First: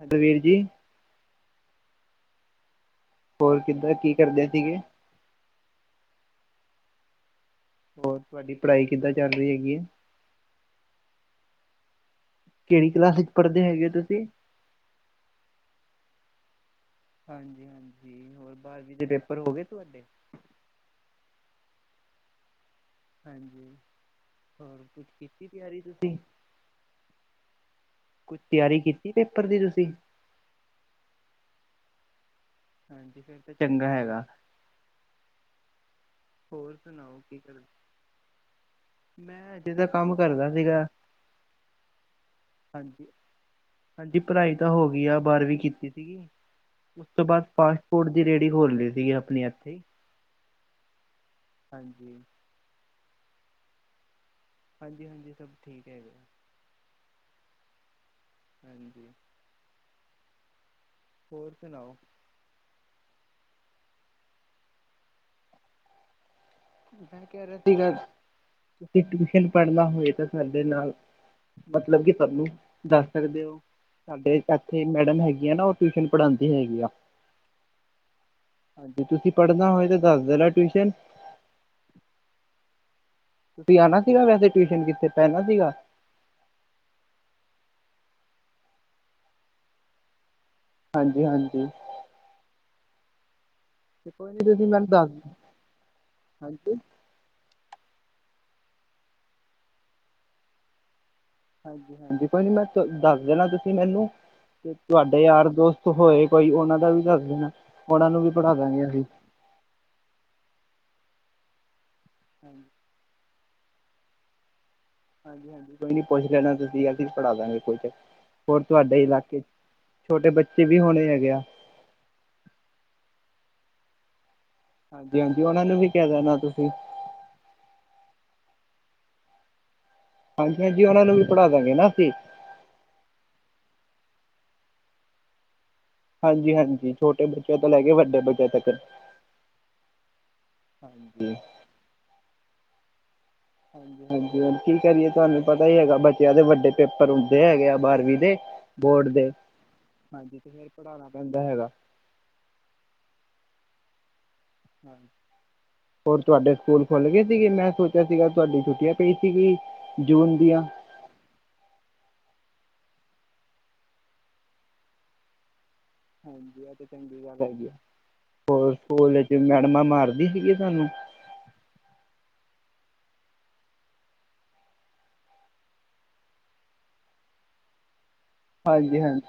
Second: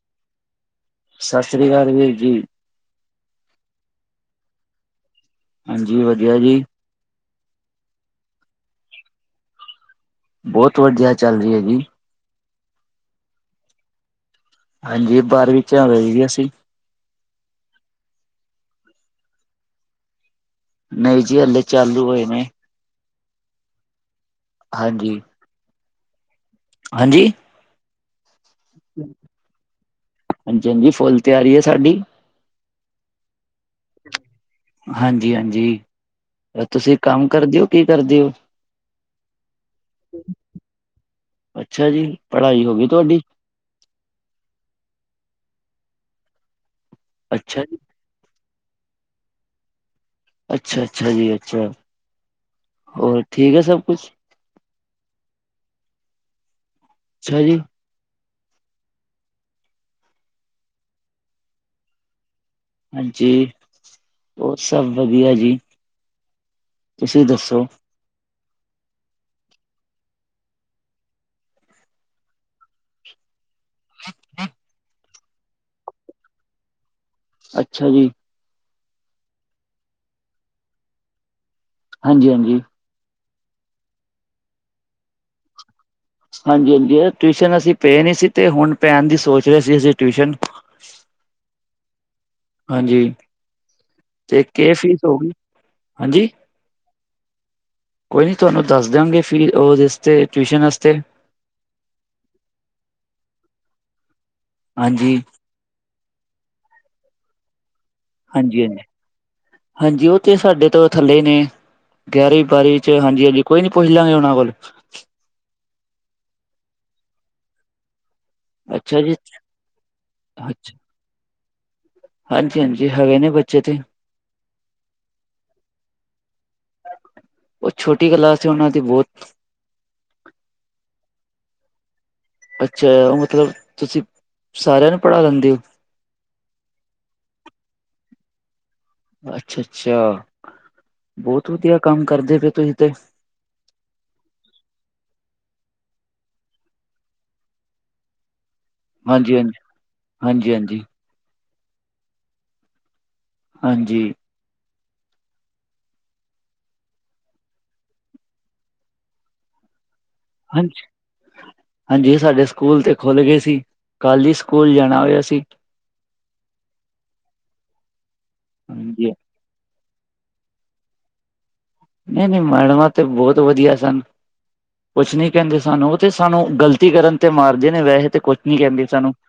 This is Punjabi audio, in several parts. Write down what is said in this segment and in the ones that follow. ਹੈਲੋ ਵੀਰ ਜੀ- ਸਾਸ ਸ੍ਰੀ ਕਾਲ ਵੀਰ ਜੀ। ਹੋਰ ਕਿੱਦਾਂ ਕੀ ਕਰਦੇ ਸੀਗੇ? ਹਾਂਜੀ ਵਧੀਆ ਜੀ। ਹੋਰ ਤੁਆਡੀ ਪੜ੍ਹਾਈ ਕਿੱਦਾਂ ਚੱਲ ਰੀ ਹੈਗੀ ਏ? ਬੋਤ ਵਧੀਆ ਚੱਲ ਰੀ ਹੈਗੀ। ਕੇੜੀ ਕਲਾਸ ਚ ਪੜ੍ਹਦੇ ਹੈਗੇ ਓ ਤੁਸੀਂ? ਹਾਂਜੀ ਬਾਰਵੀ ਚ, ਆ ਵਈ ਅਸੀਂ- ਹਾਂਜੀ-ਹਾਂਜੀ ਹੋਰ ਬਾਰਵੀਂ ਦੇ ਪੇਪਰ ਹੋ ਗਏ ਤੁਆਡੇ ਨਈ ਜੀ ਹਲੇ ਚਾਲੂ ਹੋਏ ਨੇ। ਹਾਂਜੀ ਹੋਰ ਕੁਝ ਹਾਂਜੀ ਕੀਤੀ ਤਿਆਰੀ ਤੁਸੀਂ ਹਾਂਜੀ ਕੁਛ ਤਿਆਰੀ ਕੀਤੀ ਪੇਪਰ ਦੀ ਤੁਸੀਂ? ਹਾਂਜੀ-ਹਾਂਜੀ ਫੁੱਲ ਤਿਆਰੀ ਏ ਸਾਡੀ। ਹਾਂਜੀ ਫਿਰ ਤੇ ਚੰਗਾ ਹੈਗਾ। ਹਾਂਜੀ-ਹਾਂਜੀ ਹੋਰ ਤੁਸੀਂ ਸੁਣਾਓ ਕੰਮ ਕਰਦੇ ਕਰ ਓ ਕੀ ਕਰਦੇ ਓ? ਮੈਂ ਹਜੇ ਦਾ ਕੰਮ ਕਰਦਾ ਸੀਗਾ, ਅੱਛਾ ਜੀ ਪੜ੍ਹਾਈ ਹੋ ਗਈ ਹਾਂਜੀ। ਤੁਹਾਡੀ ਹਾਂਜੀ ਪੜ੍ਹਾਈ ਤਾਂ ਹੋ ਗਈ ਆ। ਬਾਰਵੀਂ ਕੀਤੀ ਸੀਗੀ ਉਸ ਤੋਂ ਬਾਅਦ ਅੱਛਾ ਪਾੜ ਜੀ ਫੂਡ ਦੀ ਰੇੜੀ ਖੋਲ ਲਈ ਦੀ ਆਪਣੇ ਏਥੇ ਅੱਛਾ, ਅੱਛਾ ਜੀ। ਅੱਛਾ, ਹਾਂਜੀ ਹੋਰ ਠੀਕ ਹੈ। ਸਭ ਕੁਛ ਹਾਂਜੀ, ਹਾਂਜੀ। ਸਭ ਠੀਕ ਹੈਗੇ। ਅੱਛਾ ਜੀ। ਹਾਂਜੀ। ਹੋਰ ਸਨਾਓ। ਹਾਂਜੀ, ਹੋਰ ਸਭ ਵਧੀਆ ਜੀ। ਤੁਸੀਂ ਮੈਂ ਕਹਿ ਰ ਦੱਸੋ ਸੀ ਗੱਲ ਤੁਸੀਂ ਟਿਊਸ਼ਨ ਪੜ੍ਹਨਾ ਹੋਵੇ ਤਾਂ ਸਾਡੇ ਨਾਲ ਮਤਲਬ ਕਿ ਪਹਿਲਾ ਦੱਸ ਸਕਦੇ ਓ। ਸਾਡੇ ਇਕ ਐਥੇ ਮੈਡਮ ਹੈਗੀ ਆ ਨਾ, ਉਹ ਟਿਊਸ਼ਨ ਪੜ੍ਹਾਉਂਦੀ ਹੈਗੀ ਆ। ਅੱਛਾ ਜੀ। ਤੁਸੀਂ ਪੜਨਾ ਹੋਏ ਤੇ ਦੱਸ ਦੇਣਾ ਟਿਊਸ਼ਨ ਹਾਂਜੀ, ਹਾਂਜੀ। ਤੁਸੀਂ ਆਣਾ ਸੀਗਾ ਵੈਸੇ ਟਿਊਸ਼ਨ ਕਿਤੇ ਪੈਨਾ ਸੀਗਾ। ਹਾਂਜੀ, ਹਾਂਜੀ। ਟਿਊਸ਼ਨ ਅਸੀਂ ਪਏ ਨੀ ਸੀ ਤੇ ਹੁਣ ਪੈਣ ਦੀ ਸੋਚ ਰਹੇ ਸੀ। ਅਸੀਂ ਟਿਊਸ਼ਨ ਹਾਂਜੀ, ਹਾਂਜੀ। ਹਾਂਜੀ ਕੋਈ ਨੀ ਤੇ ਤੁਸੀਂ ਕੇ ਮੈਨੂੰ ਫੀਸ ਦੱਸ ਹੋਗੀ। ਹਾਂਜੀ ਕੋਈ ਨੀ ਤੁਹਾਨੂੰ ਦੱਸ ਦ‌ਆਂਗੇ ਫੀਸ ਓ ਦੇ ਵਾਸਤੇ ਟਿਊਸ਼ਨ ਵਾਸਤੇ ਹਾਂਜੀ-ਹਾਂਜੀ ਕੋਈ ਨੀ ਮੈਂ ਦੱਸ ਦੇਣਾ ਤੁਸੀਂ ਮੈਨੂੰ ਤੇ ਹਾਂਜੀ ਤੁਹਾਡੇ ਯਾਰ ਦੋਸਤ ਹੋਏ ਕੋਈ ਓਨਾਂ ਦਾ ਵੀ ਦੱਸ ਦੇਣਾ। ਓਨਾਂ ਨੂੰ ਵੀ ਹਾਂਜੀ ਹਾਂਜੀ ਪੜਾਦਗੇ ਅਸੀਂ ਹਾਂਜੀ। ਓ ਤੇ ਸਾਡੇ ਤੋਂ ਥੱਲੇ ਨੇ ਗਿਆਰੀ ਬਾਰੀ ਹਾਂਜੀ-ਹਾਂਜੀ। ਕੋਈ ਨੀ ਪੁੱਛ ਲਾਂਗੇ ਓਨਾਂ ਕੋਲ ਹਾਂਜੀ-ਹਾਂਜੀ। ਕੋਈ ਨੀ ਪੁੱਛ ਲੈਣਾ ਤੁਸੀਂ, ਅਸੀ ਪੜਾ ਦਾਂਗੇ ਕੁ ਚ ਹੋਰ ਅੱਛਾ ਤੁਹਾਡੇ ਜੀ ਇਲਾਕੇ ਚ ਛੋਟੇ ਬੱਚੇ ਅੱਛਾ ਵੀ ਹੋਨੇ ਹੈਗੇ ਆ। ਹਾਂਜੀ, ਹਾਂਜੀ--ਹੈਗੇ ਨੇ ਬੱਚੇ ਤੇ ਹਾਂਜੀ, ਹਾਂਜੀ--ਓਨਾਂ ਨੂੰ ਵੀ ਕੈ ਦੇਣਾ ਤੁਸੀਂ ਓ ਛੋਟੀ ਗਲਾ ਸੇ ਓਨਾਂ ਦੀ ਬੋਤ ਹਾਂਜੀ, ਹਾਂਜੀ। ਓਨਾਂ ਨੂੰ ਵੀ ਪੜਾ ਦਾਂਗੇ ਨਾ ਅਸੀਂ ਅੱਛਾ। ਓ ਮਤਲਬ ਤੁਸੀਂ ਸਾਰਿਆਂ ਨੂੰ ਪੜਾ ਲੈਂਦੇ ਓ। ਹਾਂਜੀ, ਹਾਂਜੀ। ਛੋਟੇ ਬੱਚਿਆਂ ਤੋਂ ਲੈ ਕੇ ਵੱਡੇ ਬੱਚਿਆਂ ਤੱਕਰ। ਅੱਛਾ, ਅੱਛਾ ਬੋਤ ਵਧੀਆ ਕੰਮ ਕਰਦੇ ਪੇ ਤੁੂੰਹੀ ਤੇ ਹਾਂਜੀ, ਹਾਂਜੀ ਕੀ ਕਰੀਏ! ਤੁਹਾਨੂੰ ਪਤਾ ਹੀ ਹੈਗਾ ਬੱਚਿਆਂ ਦੇ ਵੱਡੇ ਪੇਪਰ ਹੁੰਦੇ ਹੈਗੇ ਆ ਬਾਰਵੀਂ ਦੇ ਬੋਰਡ ਦੇ ਹਾਂਜੀ ਹਾਂਜੀ ਹਾਂਜੀ ਤੇ ਫੇਰ ਪੜਾਣਾ ਪੈਂਦਾ ਹੈਗਾ। ਹਾਂਜੀ। ਹਾਂ। ਹੋਰ ਤੁਹਾਡੇ ਸਕੂਲ ਖੁੱਲ ਗੇ ਸੀਗੇ। ਮੈਂ ਸੋਚਿਆ ਸੀਗਾ ਤੁਹਾਡੀ ਛੁੱਟੀਆਂ ਪਈ ਸੀਗੀ। ਜੂਨ ਦੀ ਹਾਂਜੀ। ਹਾਂਜੀ, ਸਾਡੇ ਸਕੂਲ ਤੇ ਖੁੱਲ ਗੇ ਸੀ। ਕੱਲ ਈ ਸਕੂਲ ਜਾਣਾ ਹੋਇਆ ਸੀ। ਹਾਂਜੀ, ਆ ਤੇ ਚੰਡੀਗੜ ਹੈਗੀ ਆ। ਹਾਂਜੀ। ਤੇ ਮੈਡਮਾਂ ਮਾਰਦੀ ਸੀਗੀ ਸਾਨੂੰ ਨ‌ਈ, ਨ‌ਈ। ਮੈਡਮਾਂ ਤਾਂ ਬੌਤ ਵਧੀਆ ਸਨ। ਕੁਛ ਨੀ ਕਹਿੰਦੇ ਸਾਨੂੰ, ਉਹ ਤੇ ਸਾਨੂੰ ਗਲਤੀ ਕਰਨ ਤੇ ਮਾਰਦੇ ਨੇ ਵੈਹੇ ਤੇ ਕੁਛ ਨੀ ਕਹਿੰਦੇ ਹਾਂਜੀ ਸਾਨੂੰ, ਹਾਂਜੀ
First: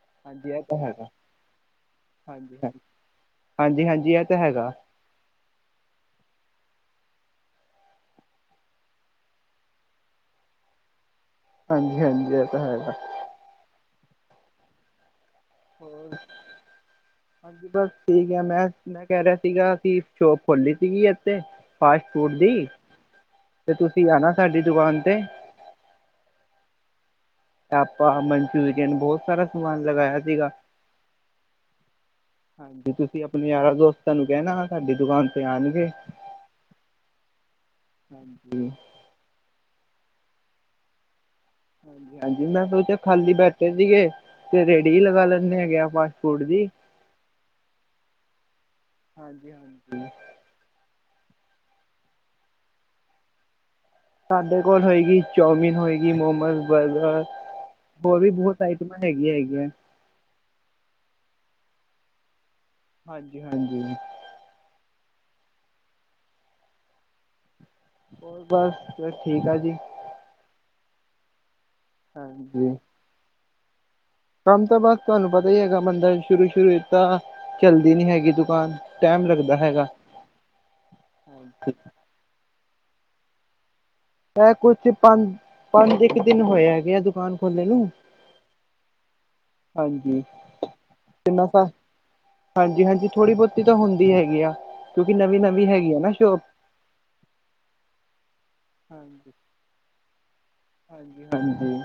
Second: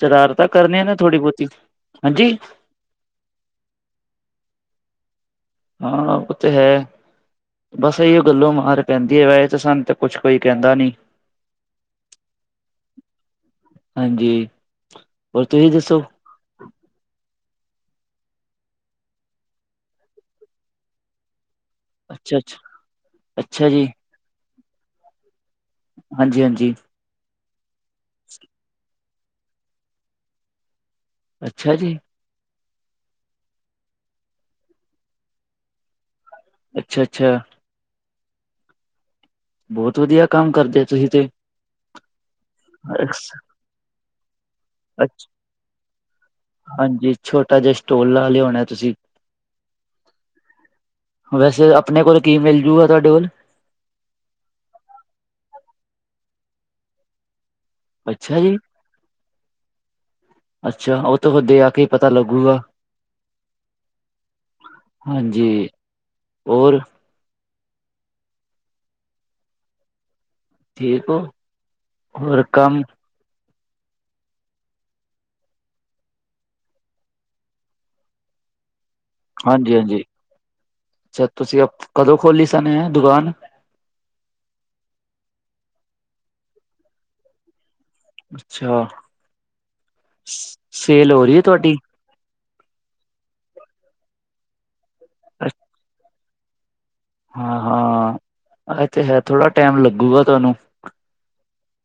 ਸ਼ਰਾਰਤਾਂ ਹਾਂਜੀ ਇਹ ਤਾਂ ਕਰਨੀਆਂ ਨੇ ਹੈਗਾ ਥੋੜੀ-ਬਹੁਤੀ ਹਾਂਜੀ ਹਾਂਜੀ ਹਾਂਜੀ ਇਹ ਤਾਂ ਹੈਗਾ। ਹਾਂ ਓ ਤੇ ਹੈ। ਬਸ ਇਹੀਓ ਗੱਲੋਂ ਮਾਰ ਪੈਂਦੀ ਵੈ ਸਾਨੂੰ ਤੇ ਕੁਛ ਕੋਈ ਕਹਿੰਦਾ ਨੀ। ਹਾਂਜੀ ਹਾਂਜੀ ਇਹ ਤਾਂ ਹੈ। ਹਾਂਜੀ ਹੋਰ ਤੁਸੀਂ ਹੋਰ [inaudible] ਹਾਂਜੀ ਬਸ ਠੀਕ ਐ, ਮੈਂ ਮੈਂ ਕਹਿ ਰਿਹਾ ਸੀਗਾ ਕਿ ਸ਼ੋਪ ਖੋੱਲੀ ਸੀਗੀ ਇੱਥੇ ਫਾਸਟ ਫੂਡ ਅੱਛਾ ਅੱਛਾ ਦੀ, ਅੱਛਾ ਤੇ ਜੀ ਤੁਸੀਂ ਆਣਾ ਸਾਡੀ ਦੁਕਾਨ ਤੇ ਹਾਂਜੀ ਹਾਂਜੀ ਟਾਪਾ ਮਨਚੂਰੀਅਨ ਬਹੁਤ ਸਾਰਾ ਸਮਾਨ ਲਗਾਇਆ ਸੀਗਾ। ਅੱਛਾ ਜੀ ਹਾਂਜੀ ਤੁਸੀਂ ਆਪਣੇ ਯਾਰਾਂ ਦੋਸਤਾਂ ਨੂੰ ਕਹਿਣਾ ਸਾਡੀ ਦੁਕਾਨ ਤੇ ਆਣਗੇ। ਅੱਛਾ ਅੱਛਾ ਹਾਂਜੀ ਬਹੁਤ ਵਧੀਆ ਕੰਮ ਕਰਦੇ ਤੁਹੀ ਤੇ ਹਾਂਜੀ ਹਾਂਜੀ, ਮੈਂ ਸੋਚਿਆ ਖਾਲੀ ਅੱਛਾ, ਬੈਠੇ ਸੀਗੇ ਤੇ ਰੇੜੀ ਹੀ ਲਗਾ ਲੈਂਦੇ ਹੈਗੇ ਆ ਫਾਸਟ ਫੂਡ ਦੀ ਹਾਂਜੀ ਛੋਟਾ ਜਿਹਾ ਸਟੋਲ ਲਾ ਲਿਆ ਹੋਣਾ ਤੁਸੀਂ ਹਾਂਜੀ ਹਾਂਜੀ ਵੈਸੇ ਆਪਣੇ ਕੋਲ ਕੀ ਮਿਲ ਜੂਗਾ ਤੁਹਾਡੇ ਕੋਲ ਸਾਡੇ ਕੋਲ ਹੋਏਗੀ ਚੋਮਿਨ ਹੋਏਗੀ ਮੋਮੋਸ, ਬਰਗਰ ਹੋਰ ਵੀ ਅੱਛਾ ਜੀ ਬਹੁਤ ਆਈਟਮਾਂ ਹੈਗੀਆਂ ਹੈਗੀਆਂ। ਅੱਛਾ ਉਹ ਤੋਂ ਹੋੱਦੇ ਆ ਕੇ ਪਤਾ ਲੱਗੂਗਾ। ਹਾਂਜੀ ਹਾਂਜੀ ਹਾਂਜੀ ਹੋਰ ਹੋਰ ਬਸ ਬਸ ਠੀਕ ਠਾਕ ਜੀ। ਠੀਕ ਐ, ਹੋਰ ਹਾਂਜੀ ਕੰਮ ਕੰਮ ਤਾਂ ਬਸ ਤੁਹਾਨੂੰ ਪਤਾ ਈ ਹੈਗਾ ਬੰਦਾ ਸ਼ੁਰੂ ਸ਼ੁਰੂ ਤਾਂ ਚੱਲਦੀ ਨੀ ਹੈਗੀ ਦੁਕਾਨ ਟਾਈਮ ਲੱਗਦਾ ਹਾਂਜੀ ਹੈਗਾ ਹਾਂਜੀ ਅੱਛਾ ਤੁਸੀਂ ਕਦੋਂ ਖੋਲੀ ਸਨ ਏ ਇਹ ਦੁਕਾਨ। ਇਹ ਕੁਛ ਪੰਜ ਪੰਜ ਇੱਕ ਦਿਨ ਹੋਏ ਹੈਗੇ ਐ ਦੁਕਾਨ ਖੋਲੇ ਨੂੰ ਅੱਛਾ, ਹਾਂਜੀ ਸੇਲ ਹੋ ਰੀ ਏ ਕਿੰਨਾ ਸ ਤੁਹਾਡੀ। ਹਾਂਜੀ, ਹਾਂਜੀ। ਥੋੜੀ ਬੋਤੀ ਤਾਂ ਹੁੰਦੀ ਹੈਗੀ ਆ ਕਿਉਂਕਿ ਨਵੀਂ- ਨਵੀਂ ਹੈਗੀ ਆ ਨਾ ਸ਼ੋਪ। ਹਾਂ-ਹਾਂ, ਇਹ ਤੇ ਹੈ ਹਾਂਜੀ ਥੋੜਾ ਟਾਈਮ ਲੱਗੂਗਾ ਤੁਹਾਨੂੰ। ਹਾਂਜੀ, ਹਾਂਜੀ।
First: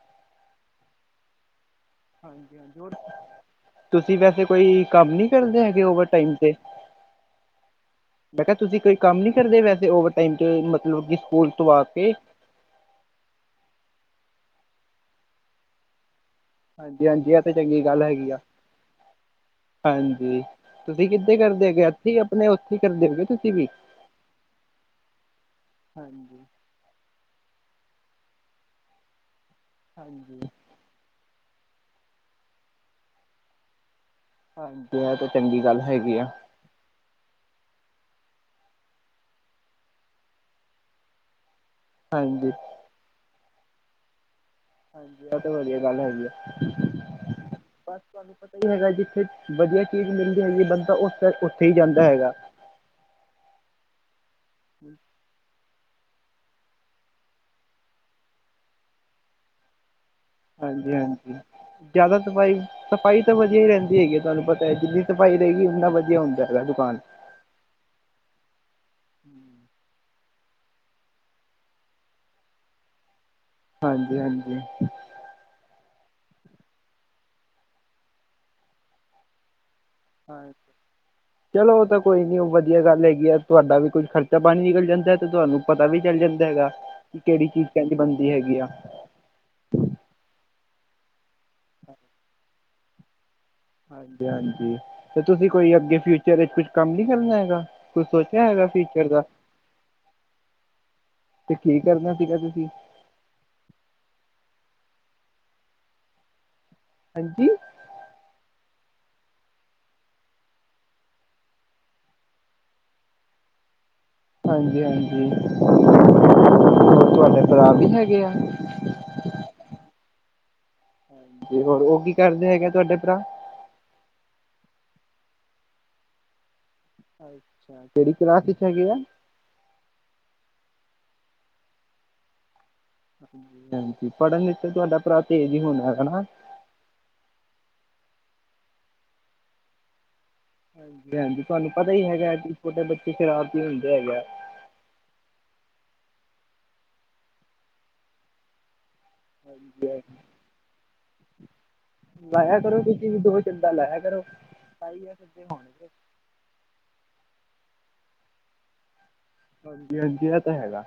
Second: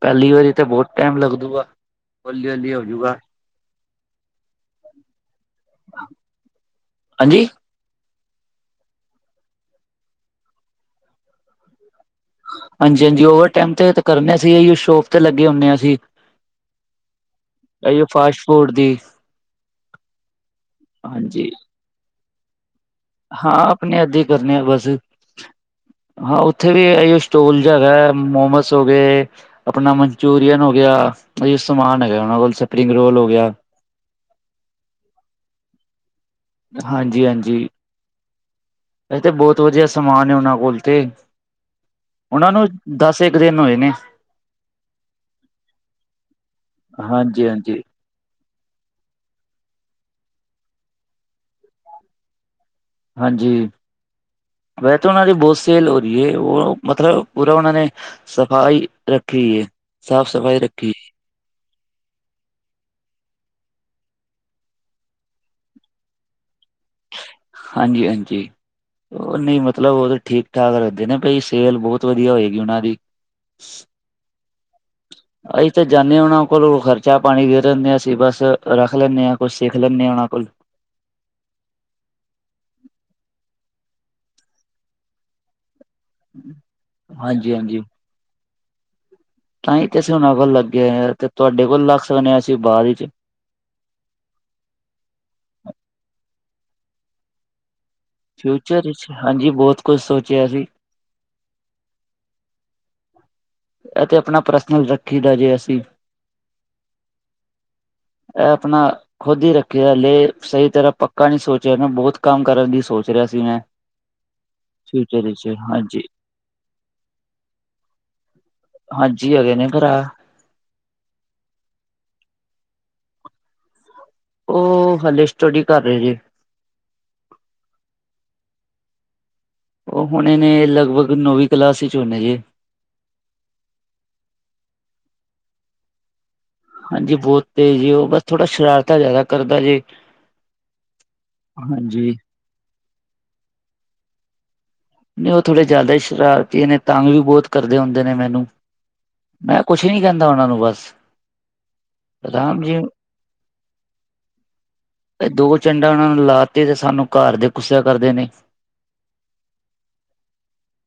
ਪੈਲੀ ਵਾਰੀ ਤਾਂ ਬਹੁਤ ਟਾਈਮ ਲੱਗਦੂਗਾ। ਹੌਲੀ - ਹੌਲੀ ਹਾਂਜੀ ਹੋਰ ਹੋਜੂਗਾ। ਤੁਸੀਂ ਵੈਸੇ ਕੋਈ ਕੰਮ ਨੀ ਕਰਦੇ ਹੈਗੇ ਓਵਰ ਟਾਈਮ ਤੇ। ਹਾਂਜੀ। ਮੈਂ ਕਿਹਾ ਤੁਸੀਂ ਕੋਈ ਕੰਮ ਨੀ ਕਰਦੇ ਵੈਸੇ ਓਵਰਾਈਮ ਮਤਲਬ ਕਿ ਸਕੂਲ ਤੋਂ ਆ ਕੇ। ਹਾਂਜੀ, ਹਾਂਜੀ ਓਵਰਟਾਈਮ ਤੇ ਕਰਨੇ ਆ ਸ਼ੋਪ ਤੇ ਲੱਗੇ ਹੁੰਨੇ ਆ ਅਸੀ। ਹਾਂਜੀ, ਹਾਂਜੀ। ਇਹ ਤੇ ਚੰਗੀ ਗੱਲ ਹੈਗੀ ਆ। ਫਾਸਟ ਫੂਡ ਦੀ ਹਾਂਜੀ, ਤੁਸੀਂ ਕਿੱਥੇ ਹਾਂਜੀ ਕਰਦੇ ਹੈਗੇ ਇੱਥੇ ਤਾਂ ਆਪਣੇ ਕੀ ਕਰਦੇ ਹੈਗੇ? ਹਾਂ, ਆਪਣੇ ਇੱਦੇ ਈ ਕਰਨੇ ਆ ਬਸ ਹਾਂ। ਹਾਂਜੀ ਉੱਥੇ ਵੀ ਇਹੀਓ ਸਟੋਲ ਜਿਹਾ ਹੈਗੈ ਮੋਮਸ ਹੋ ਗਏ, ਆਪਣਾ ਹਾਂਜੀ ਮਨਚੂਰੀਅਨ ਇਹੀਓ ਸਮਾਨ ਹੈਗੈ ਉਹਨਾਂ ਕੋਲ ਸਪਰਿੰਗ ਰੋਲ ਹੋ ਗਿਆ। ਹਾਂਜੀ, ਇਹ ਤੇ ਚੰਗੀ ਗੱਲ ਹੈਗੀ ਆ। ਹਾਂਜੀ, ਹਾਂਜੀ। ਇਹ ਤੇ ਬਹੁਤ ਵਧੀਆ ਸਮਾਨ ਏ ਉਹਨਾਂ ਕੋਲ ਤੇ। ਹਾਂਜੀ ਓਨਾਂ ਨੂੰ ਦਸ ਇੱਕ ਦਿਨ ਹੋਏ ਨੇ। ਹਾਂਜੀ, ਏਹ ਤੇ ਵਧੀਆ ਗੱਲ ਹੈਗੀ ਅ। ਹਾਂਜੀ ਹਾਂਜੀ ਤੁਹਾਨੂੰ ਪਤਾ ਹੀ ਹੈਗਾ ਜਿੱਥੇ ਵਧੀਆ ਚੀਜ਼ ਮਿਲਦੀ ਹੈਗੀ ਹੈ, ਬੰਦਾ ਉਸ ਸਾਈਡ ਉੱਥੇ ਹੀ ਜਾਂਦਾ ਹੈਗਾ। ਹਾਂਜੀ, ਵੈਸੇ ਤਾਂ ਓਨਾਂ ਦੀ ਬੋਤ ਸ ਲ ਹੋ ਰਹੀ ਏ। ਉਹ ਮਤਲਬ ਪੂਰਾ ਉਹਨਾਂ ਨੇ ਸਫ਼ਾਈ ਰੱਖੀ ਏ। ਸਾਫ਼ ਸਫ਼ਾਈ ਹਾਂਜੀ, ਹਾਂਜੀ। ਜ਼ਿਆਦਾ ਸਫ਼ਾਈ। ਸਫ਼ਾਈ ਤਾਂ ਵਧੀਆ ਹੀ ਰਹਿੰਦੀ ਹੈਗੀ ਹੈ ਤੁਹਾਨੂੰ ਪਤਾ ਹੈ ਜਿੰਨੀ ਸਫ਼ਾਈ ਰਹੇਗੀ ਉੰਨਾ ਵਧੀਆ ਹੁੰਦਾ ਹੈਗਾ ਦੁਕਾਨ। ਹਾਂਜੀ, ਹਾਂਜੀ। ਉਹ ਨਹੀਂ ਮਤਲਬ ਉਹ ਤੇ ਠੀਕ ਠਾਕ ਰੱਖਦੇ ਨੇ ਭਾਈ ਸੇਲ ਬਹੁਤ ਵਧੀਆ ਹੋਏਗੀ ਉਹਨਾਂ ਦੀ। ਹਾਂਜੀ, ਹਾਂਜੀ। ਅਸੀਂ ਤਾਂ ਜਾਂਨੇ ਓਨਾਂ ਕੋਲੌ ਖਰਚਾ ਪਾਨੀ ਦੇ ਦਿਨੇ ਆ। ਅਸੀਂ ਬਸ ਰੱਖ ਲੈਂਨੇ ਆ। ਕੁਛ ਸਿੱਖ ਲੈਂਦੇ ਆ ਓਨਾ ਹਾਂ ਕੋਲੌ। ਚਲੋ ਉਹ ਤਾਂ ਕੋਈ ਨੀ ਵਧੀਆ ਗੱਲ ਹੈਗੀ ਆ। ਤੁਹਾਡਾ ਵੀ ਕੁੱਝ ਖਰਚਾ ਪਾਨੀ ਨਿਕਲ ਜਾਂਦਾ ਤੇ ਤੁਹਾਨੂੰ ਪਤਾ ਵੀ ਚੱਲ ਜਾਂਦਾ ਹੈਗਾ ਕਿ ਕੇੜੀ ਹਾਂਜੀ ਚੀਜ਼ ਹਾਂਜੀ ਕਿੰਝ ਬਨਦੀ ਹੈਗੀ ਆ। ਤਾਂ ਹੀ ਤੇ ਅਸੀਂ ਓਨਾ ਕੋਲ ਲੱਗੇ ਹੋਏ ਆ ਤੇ ਤੁਹਾਡੇ ਕੋਲ ਲੱਗ ਸਕਨੇ ਆ ਅਸੀਂ ਬਾਅਦ ਚ। ਹਾਂਜੀ, ਹਾਂਜੀ ਤੇ ਤੁਸੀਂ ਕੋਈ ਅੱਗੇ ਫਿਊਚਰ ਵਿੱਚ ਕੁਛ ਕੰਮ ਨੀ ਕਰਨਾ ਹੈਗਾ। ਕੁਛ ਸੋਚਿਆ ਹੈਗਾ ਫਿਊਚਰ ਵਿੱਚ। ਦਾ ਹਾਂਜੀ, ਬਹੁਤ ਕੁਛ ਸੋਚਿਆ ਜੀ। ਤੇ ਕੀ ਕਰਨਾ ਸੀਗਾ ਤੁਸੀਂ। ਅ ਤੇ ਆਪਣਾ ਪਰਸਨਲ ਰੱਖੀ ਦਾ ਜੇ ਅਸੀਂ। ਹਾਂਜੀ। ਐ ਆਪਣਾ ਖੁੱਦ ਹੀ ਰੱਖੇ ਦਾ ਹਲੇ ਸਹੀ ਤਰ੍ਹਾਂ ਪੱਕਾ ਨ ਸੋਚ ਰਿਹਾ ਮ ਬਹੁਤ ਕੰਮ ਕਰਨ ਦੀ ਸੋਚ ਰਿਹਾ ਸੀ ਮੈਂ। ਹਾਂਜੀ, ਫਿਊਚਰ ਹਾਂਜੀ। ਵਿੱਚ ਹਾਂਜੀ ਤੁਹਾਡੇ ਭਰਾ ਵੀ ਹੈਗੇ ਐ। ਹਾਂਜੀ, ਹਗੇ ਨੇ ਭਰਾ। ਹਾਂਜੀ, ਹੋਰ ਉਹ ਕੀ ਕਰਦੇ ਹੈਗੇ ਤੁਹਾਡੇ ਭਰਾ? ਓਹ ਹਲੇ ਸਟਡੀ ਕਰ ਰਹੇ ਜੇ। ਅੱਛਾ ਕੇੜੀ ਕਲਾਸ ਈਚ ਹੈਗੇ ਆ? ਓਹ ਹੁਨੇ ਨੇ ਲਗਭਗ ਨੌਵੀਂ ਕਲਾਸ ਵਿਚ ਹੂੰਨੇ ਜੇ। ਹਾਂਜੀ, ਹਾਂਜੀ। ਪੜ੍ਹਨ ਵਿੱਚ ਤੁਹਾਡਾ ਭਰਾ ਤੇਜ਼ ਹੀ ਹੋਨਾ ਹਨਾ। ਹਾਂਜੀ, ਬਹੁਤ ਤੇਜ਼ ਜੇ ਉਹ ਬਸ ਥੋੜਾ ਸ਼ਰਾਰਤਾ ਜ਼ਿਆਦਾ ਕਰਦਾ ਜੇ। ਹਾਂਜੀ, ਹਾਂਜੀ ਤੁਆਨੂੰ ਪਤਾ ਈ ਹਾਂਜੀ ਹੈਗਾ ਕਿ ਛੋਟੇ ਬੱਚੇ ਸ਼ਰਾਰਤੀ ਹੁੰਦੇ ਹੈਗੇ ਆ ਨੀ ਉ ਥੋੜੇ ਜ਼ਾਦਾ ਈ ਸ਼ਰਾਰਤੀ ਨੇ ਤੰਗ ਵੀ ਬੋਤ ਕਰਦੇ ਹੁੰਦੇ ਨੇ ਮੈਨੂੰ ਮੈਂ ਕੁਛ ਨੀ ਕੇਂਦਾ ਉਨਾਂ ਨੂੰ ਬਸ ਲਾਯਾ ਰਾਮ ਜੀ ਕਰੋ ਤੁਸੀਂ ਵੀ ਦੋ ਚੰਡਾ ਲਾਯਾ ਕਰੋ ਤਾਈ ਏ ਸਿਧੇ ਦੋ ਹੋਣਗੇ ਚੰਡਾ ਉਹਨਾਂ ਨੂੰ ਲਾ ਤੇ ਸਾਨੂੰ ਘਰ ਦੇ ਗੁੱਸਾ ਕਰਦੇ ਨੇ ਹਾਂਜੀ, ਹਾਂਜੀ ਏ ਤੇ ਹੈਗਾ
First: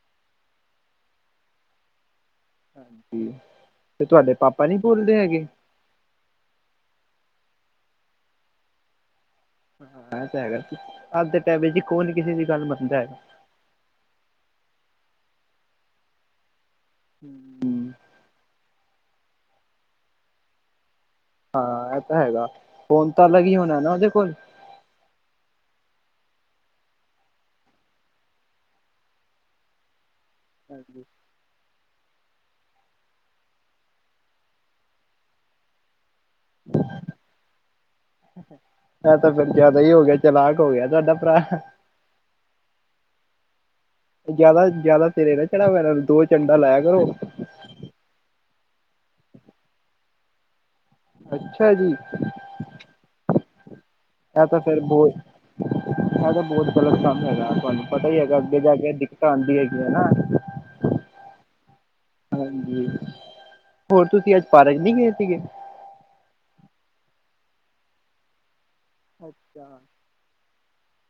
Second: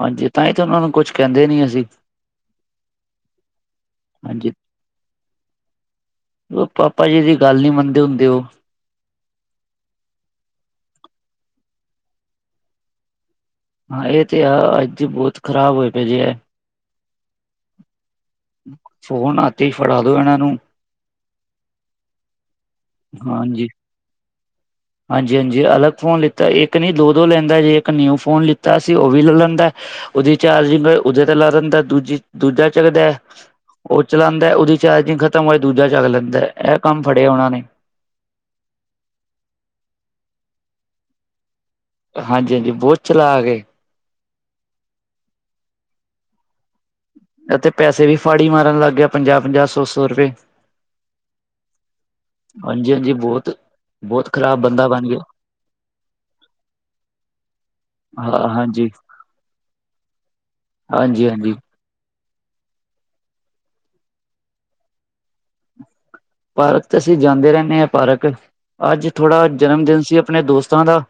ਹਾਂਜੀ ਤਾਂ ਈ ਤੇ ਉਨਾ ਨੂੰ ਕੁਛ ਕੇਂਦੇ ਨੀ ਅਸੀਂ ਹਾਂਜੀ ਤੇ ਤੁਆਡੇ ਹਾਂਜੀ ਪਾਪਾ ਨੀ ਬੋਲਦੇ ਹੈਗੇ ਲੋ ਪਾਪਾ ਜੀ ਦੀ ਗੱਲ ਨੀ ਮੰਨਦੇ ਹੁੰਦੇ ਉ ਹਾਂ ਏ ਤੇ ਹੈਗਾ, ਅੱਜ ਦੇ ਟਾਈਮ ਵਿੱਚ ਜੀ ਕੌਨ ਕਿਸੇ ਦੀ ਗੱਲ ਮੰਨਦਾ ਹੈਗਾ? ਹਾਂ ਏ ਤੇ ਆ ਅੱਜ ਬੋਤ ਖ਼ਰਾਬ ਹੋਏ ਪਏ ਜੇ ਏ। ਹੂੰ ਫੋਨ ਹੱਥ ਇਚ ਫੜਾ ਦੋ ਇਨਾਂ ਨੂੰ ਹਾਂ ਏ ਤਾਂ ਹੈਗਾ ਫੋਨ ਤਾਂ ਅਲੱਗ ਹੀ ਹਾਂਜੀ ਹੋਣਾ ਨਾ ਉਦੇ ਕੋਲ। ਹਾਂਜੀ-ਹਾਂਜੀ ਅਲੱਗ ਫ਼ੋਨ ਲਿੱਤਾ ਇੱਕ ਨੀ ਦੋ-ਦੋ ਲੈਂਦਾ ਜੇ ਇੱਕ ਨਿਊ ਫੋਨ ਲਿੱਤਾ ਸੀ ਉ ਵੀ ਲੈ ਲੈਂਦਾ। ਉਦੀ ਚਾਰਜਿੰਗ ਉਦੇ ਤੇ ਲਾ ਦਿੰਦਾ ਦੂਜੀ ਦੂਜਾ ਚੱਕਦਾ ਉ ਚਾਲਾਂਦਾ ਉਦੀ ਚਾਰਜਿੰਗ ਖ਼ਤਮ ਹੋਏ ਦੂਜਾ ਚੱਕ ਲੈਂਦਾ ਐ ਕੰਮ ਫੜਿਆ ਉਨਾਂ ਨੇ। ਏ ਤਾਂ ਫੇਰ ਜ਼ਾਦਾ ਈ ਹੋ ਗਿਆ ਚਲਾਕ ਹੋ ਗਿਆ ਤੁਆਡਾ ਪਰਾ। ਹਾਂਜੀ-ਹਾਂਜੀ ਬੋਤ ਚਲਾਕ ਏ। ਜ਼ਾਦਾ-ਜ਼ਾਦਾ ਸਿਰੇ ਨਾ ਚੜਾਔ ਏਨਾਂ ਨੂੰ ਦੋ ਚੰਡਾ ਲਾਇਆ ਕਰੋ। ਏ ਤੇ ਪੈਸੇ ਵੀ ਫਾੜੀ ਮਾਰਨ ਲੱਗ ਗਯਾ ਪੰਜਾ-ਪੰਜਾ, ਸੋਂ-ਸੋਂ ਰੁਪਏ। ਅੱਛਾ ਜੀ। ਹਾਂਜੀ-ਹਾਂਜੀ ਬੋਤ। ਏ ਤਾਂ ਫੇਰ ਬੋਤ ਏ ਤੇ ਬੋਤ ਗ਼ਲਤ ਕੰਮ ਹੈਗਾ ਤੁਆਨੂੰ ਪਤਾ ਈ ਹੈਗਾ ਹਾਂ ਅੱਗੇ ਜਾ ਹਾਂਜੀ ਕੇ ਦਿੱਕਤਾਂ ਆਂਦੀਆਂ ਹੈਗੀ ਏ ਨਾ। ਹਾਂਜੀ-ਹਾਂਜੀ। ਹਾਂਜੀ, ਹੋਰ ਤੁਸੀਂ ਅੱਜ ਪਾਰਕ ਨੀ ਗਏ ਸੀਗੇ? ਪਾਰਕ ਤੇ ਅਸੀਂ ਜਾਂਦੇ ਰੇਨੇ ਆ ਪਾਰਕ, ਅੱਜ ਥੋੜ੍ਹਾ ਅੱਛਾ ਜਨਮ ਦਿਨ ਸੀ ਅਪਨੇ ਦੋਸਤਾ ਦਾ।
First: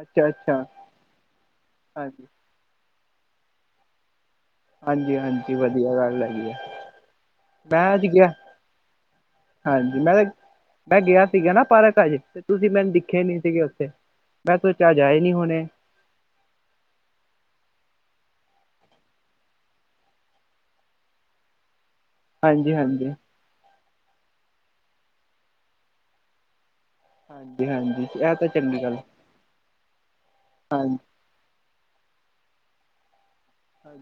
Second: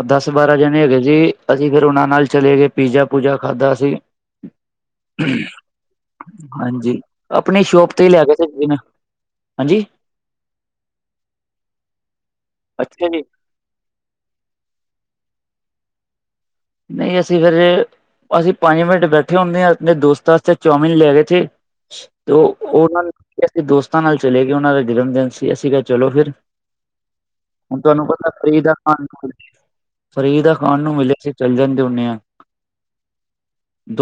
ਅੱਛਾ ਦਸ ਬਾਰਾਂ ਅੱਛਾ ਜਨੇ ਹੈਗੇ ਸੀ ਅਸੀਂ ਫੇਰ ਉਨਾਂ ਨਾਲ ਹਾਂਜੀ ਚਲੇ ਗਏ ਪੀਜ਼ਾ ਪੂਜਾ ਖਾਧਾ ਅਸੀ। ਹਾਂਜੀ ਹਾਂਜੀ ਵਧੀਆ ਗੱਲ ਹੈਗੀ ਆ ਹਾਂਜੀ, ਆਪਣੀ ਮੈਂ ਸ਼ੋਪ ਅੱਜ ਤੇ ਲੈ ਗਿਆ ਵੀ ਸਕਦੇ ਨੇ। [inaudible] ਹਾਂਜੀ ਮੈਂ-ਮੈਂ ਗਿਆ ਸੀਗਾ ਨਾ ਪਾਰਕ ਅੱਜ ਤੇ ਤੁਸੀਂ ਮੈਨੂੰ ਅੱਛਾ ਜੀ ਦਿਖੇ ਨੀ ਸੀਗੇ ਉੱਥੇ। ਮੈਂ ਸੋਚਾ ਅਜ ਆਏ ਨੀ ਹੋਨੇ। ਨਈ ਅਸੀਂ ਫੇਰ ਅਸੀਂ ਪੰਜ ਮਿੰਟ ਬੈਠੇ ਹੁੰਨੇ ਆ ਆਪਣੇ ਦੋਸਤਾ ਆਸਤੇ ਚੌਮਿਨ ਲੈ ਗਏ ਥੇ। ਤੇ ਓ ਹਾਂਜੀ ਉਨਾਂ ਹਾਂਜੀ ਅਸੀਂ ਦੋਸਤਾਂ ਨਾਲ ਚਲੇ ਗੇ ਉਨਾਂ ਦਾ ਜਨਮ ਦਿਨ ਸੀ ਅਸੀਂ ਕਿਯਾ ਚਲੋ ਫਿਰ। ਹਾਂਜੀ ਹੁਣ ਹਾਂਜੀ ਤੁਆਨੂੰ ਪਤਾ ਇਹ ਤਾਂ ਫ੍ਰੀ ਦਾ ਚੰਗੀ ਗੱਲ [unintelligible] ਫ੍ਰੀ ਦਾ ਖਾਨ ਨੂੰ ਮਿਲੇ ਤੇ ਚੱਲ ਜਾਂਦੇ ਹੁੰਨੇ ਆ।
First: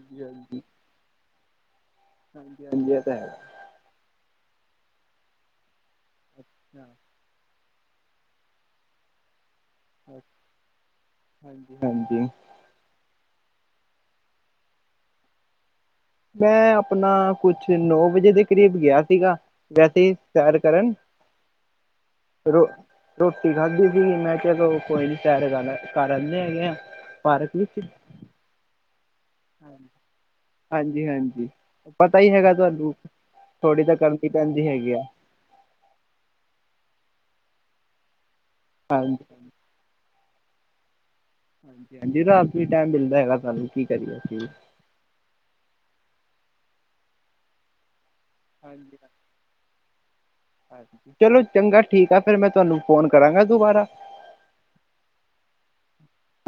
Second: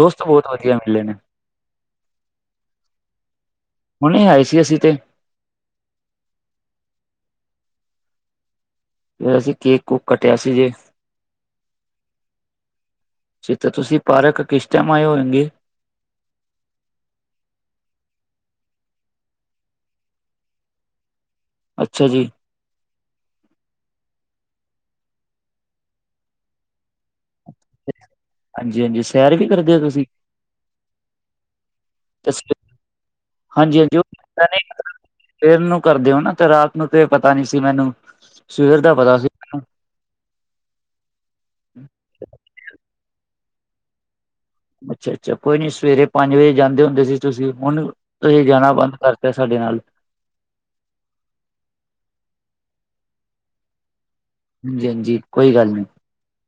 ਦੋਸਤ [unintelligible] ਹਾਂਜੀ-ਹਾਂਜੀ [unintelligible] ਤਾ ਹੈ। ਹੁਨੇ ਆਏ ਸੀ ਅਸੀਂ ਤੇ। ਅੱਛਾ। ਫ ਅਸੀਂ ਕੇਕ ਕੂਕ ਅ, ਕੱਟਿਆ ਸੀ ਜੇ ਹਾਂਜੀ-ਹਾਂਜੀ। ਫੇ ਤੇ ਤੁਸੀਂ ਪਾਰਕ ਕਿਸ ਟੇਮ ਆਏ ਹੋਏਗੇ? ਮੈਂ ਅਪਨਾ ਕੁਛ ਨੌ ਵਜੇ ਦੇ ਕਰੀਬ ਗਿਆ ਸੀਗਾ। ਵੈਸੇ ਈ ਸੇਰ ਕਰਨ। ਅੱਛਾ ਜੀ। ਰੋ ਰੋਟੀ ਖਾਧੀ ਸੀਗੀ ਮੈਂ ਕਯਾ ਚਲੋ ਕੋਈ ਨੀ ਸੇਰ ਕਰ, ਕਰ ਆਨੇ ਹੈਗੇ ਆ। ਪਾਰਕ ਵਿੱਚ। ਹਾਂਜੀ-ਹਾਂਜੀ ਸੈਰ ਵੀ ਕਰਦੇ ਔ ਤੁਸੀਂ? ਹਾਂਜੀ-ਹਾਂਜੀ ਪਤਾ ਹੀ ਹੈਗਾ ਤੁਹਾਨੂੰ ਥੋੜ੍ਹੀ ਤਾਂ ਹਾਂਜੀ-ਹਾਂਜੀ ਉਹ ਕਰਨੀ ਪਤਾ ਨੀ ਪੈਂਦੀ ਹੈਗੀ ਆ। ਸਵੇਰ ਨੂੰ ਕਰਦੇ ਔ ਨਾ ਤੇ ਰਾਤ ਨੂੰ ਤੇ ਪਤਾ ਨੀ ਸੀ ਮੈਨੂੰ ਸਵੇਰ ਦਾ ਹਾਂਜੀ ਪਤਾ ਸੀ। ਮੈਨੂੰ। ਹਾਂਜੀ-ਹਾਂਜੀ ਰਾਤ ਈ ਟੈਮ ਮਿਲਦਾ ਹੈਗਾ ਸਾਨੂੰ ਕੀ ਕਰੀਏ ਅਸੀ। ਅੱਛਾ ਅੱਛਾ ਕੋਈ ਨੀ ਸਵੇਰੇ ਪੰਜ ਵਜੇ ਜਾਂਦੇ ਹੁੰਦੇ ਸੀ ਤੁਸੀਂ ਹੁਣ ਤੁਸੀਂ ਜਾਣਾ ਬੰਦ ਹਾਂਜੀ ਕਰਤਾ ਸਾਡੇ ਨਾਲ ਚਲੋ ਚੰਗਾ ਠੀਕ ਆ ਫਿਰ ਮੈਂ ਤੁਹਾਨੂੰ ਫੋਨ ਕਰਾਂਗਾ ਦੁਬਾਰਾ ਹਾਂਜੀ ਹਾਂਜੀ ਕੋਈ ਗੱਲ ਨਹੀਂ-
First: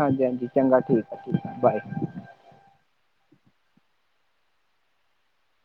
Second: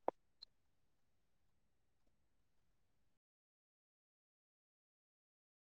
ਹਾਂਜੀ ਹਾਂਜੀ ਚੰਗਾ ਠੀਕ ਆ ਬਾਏ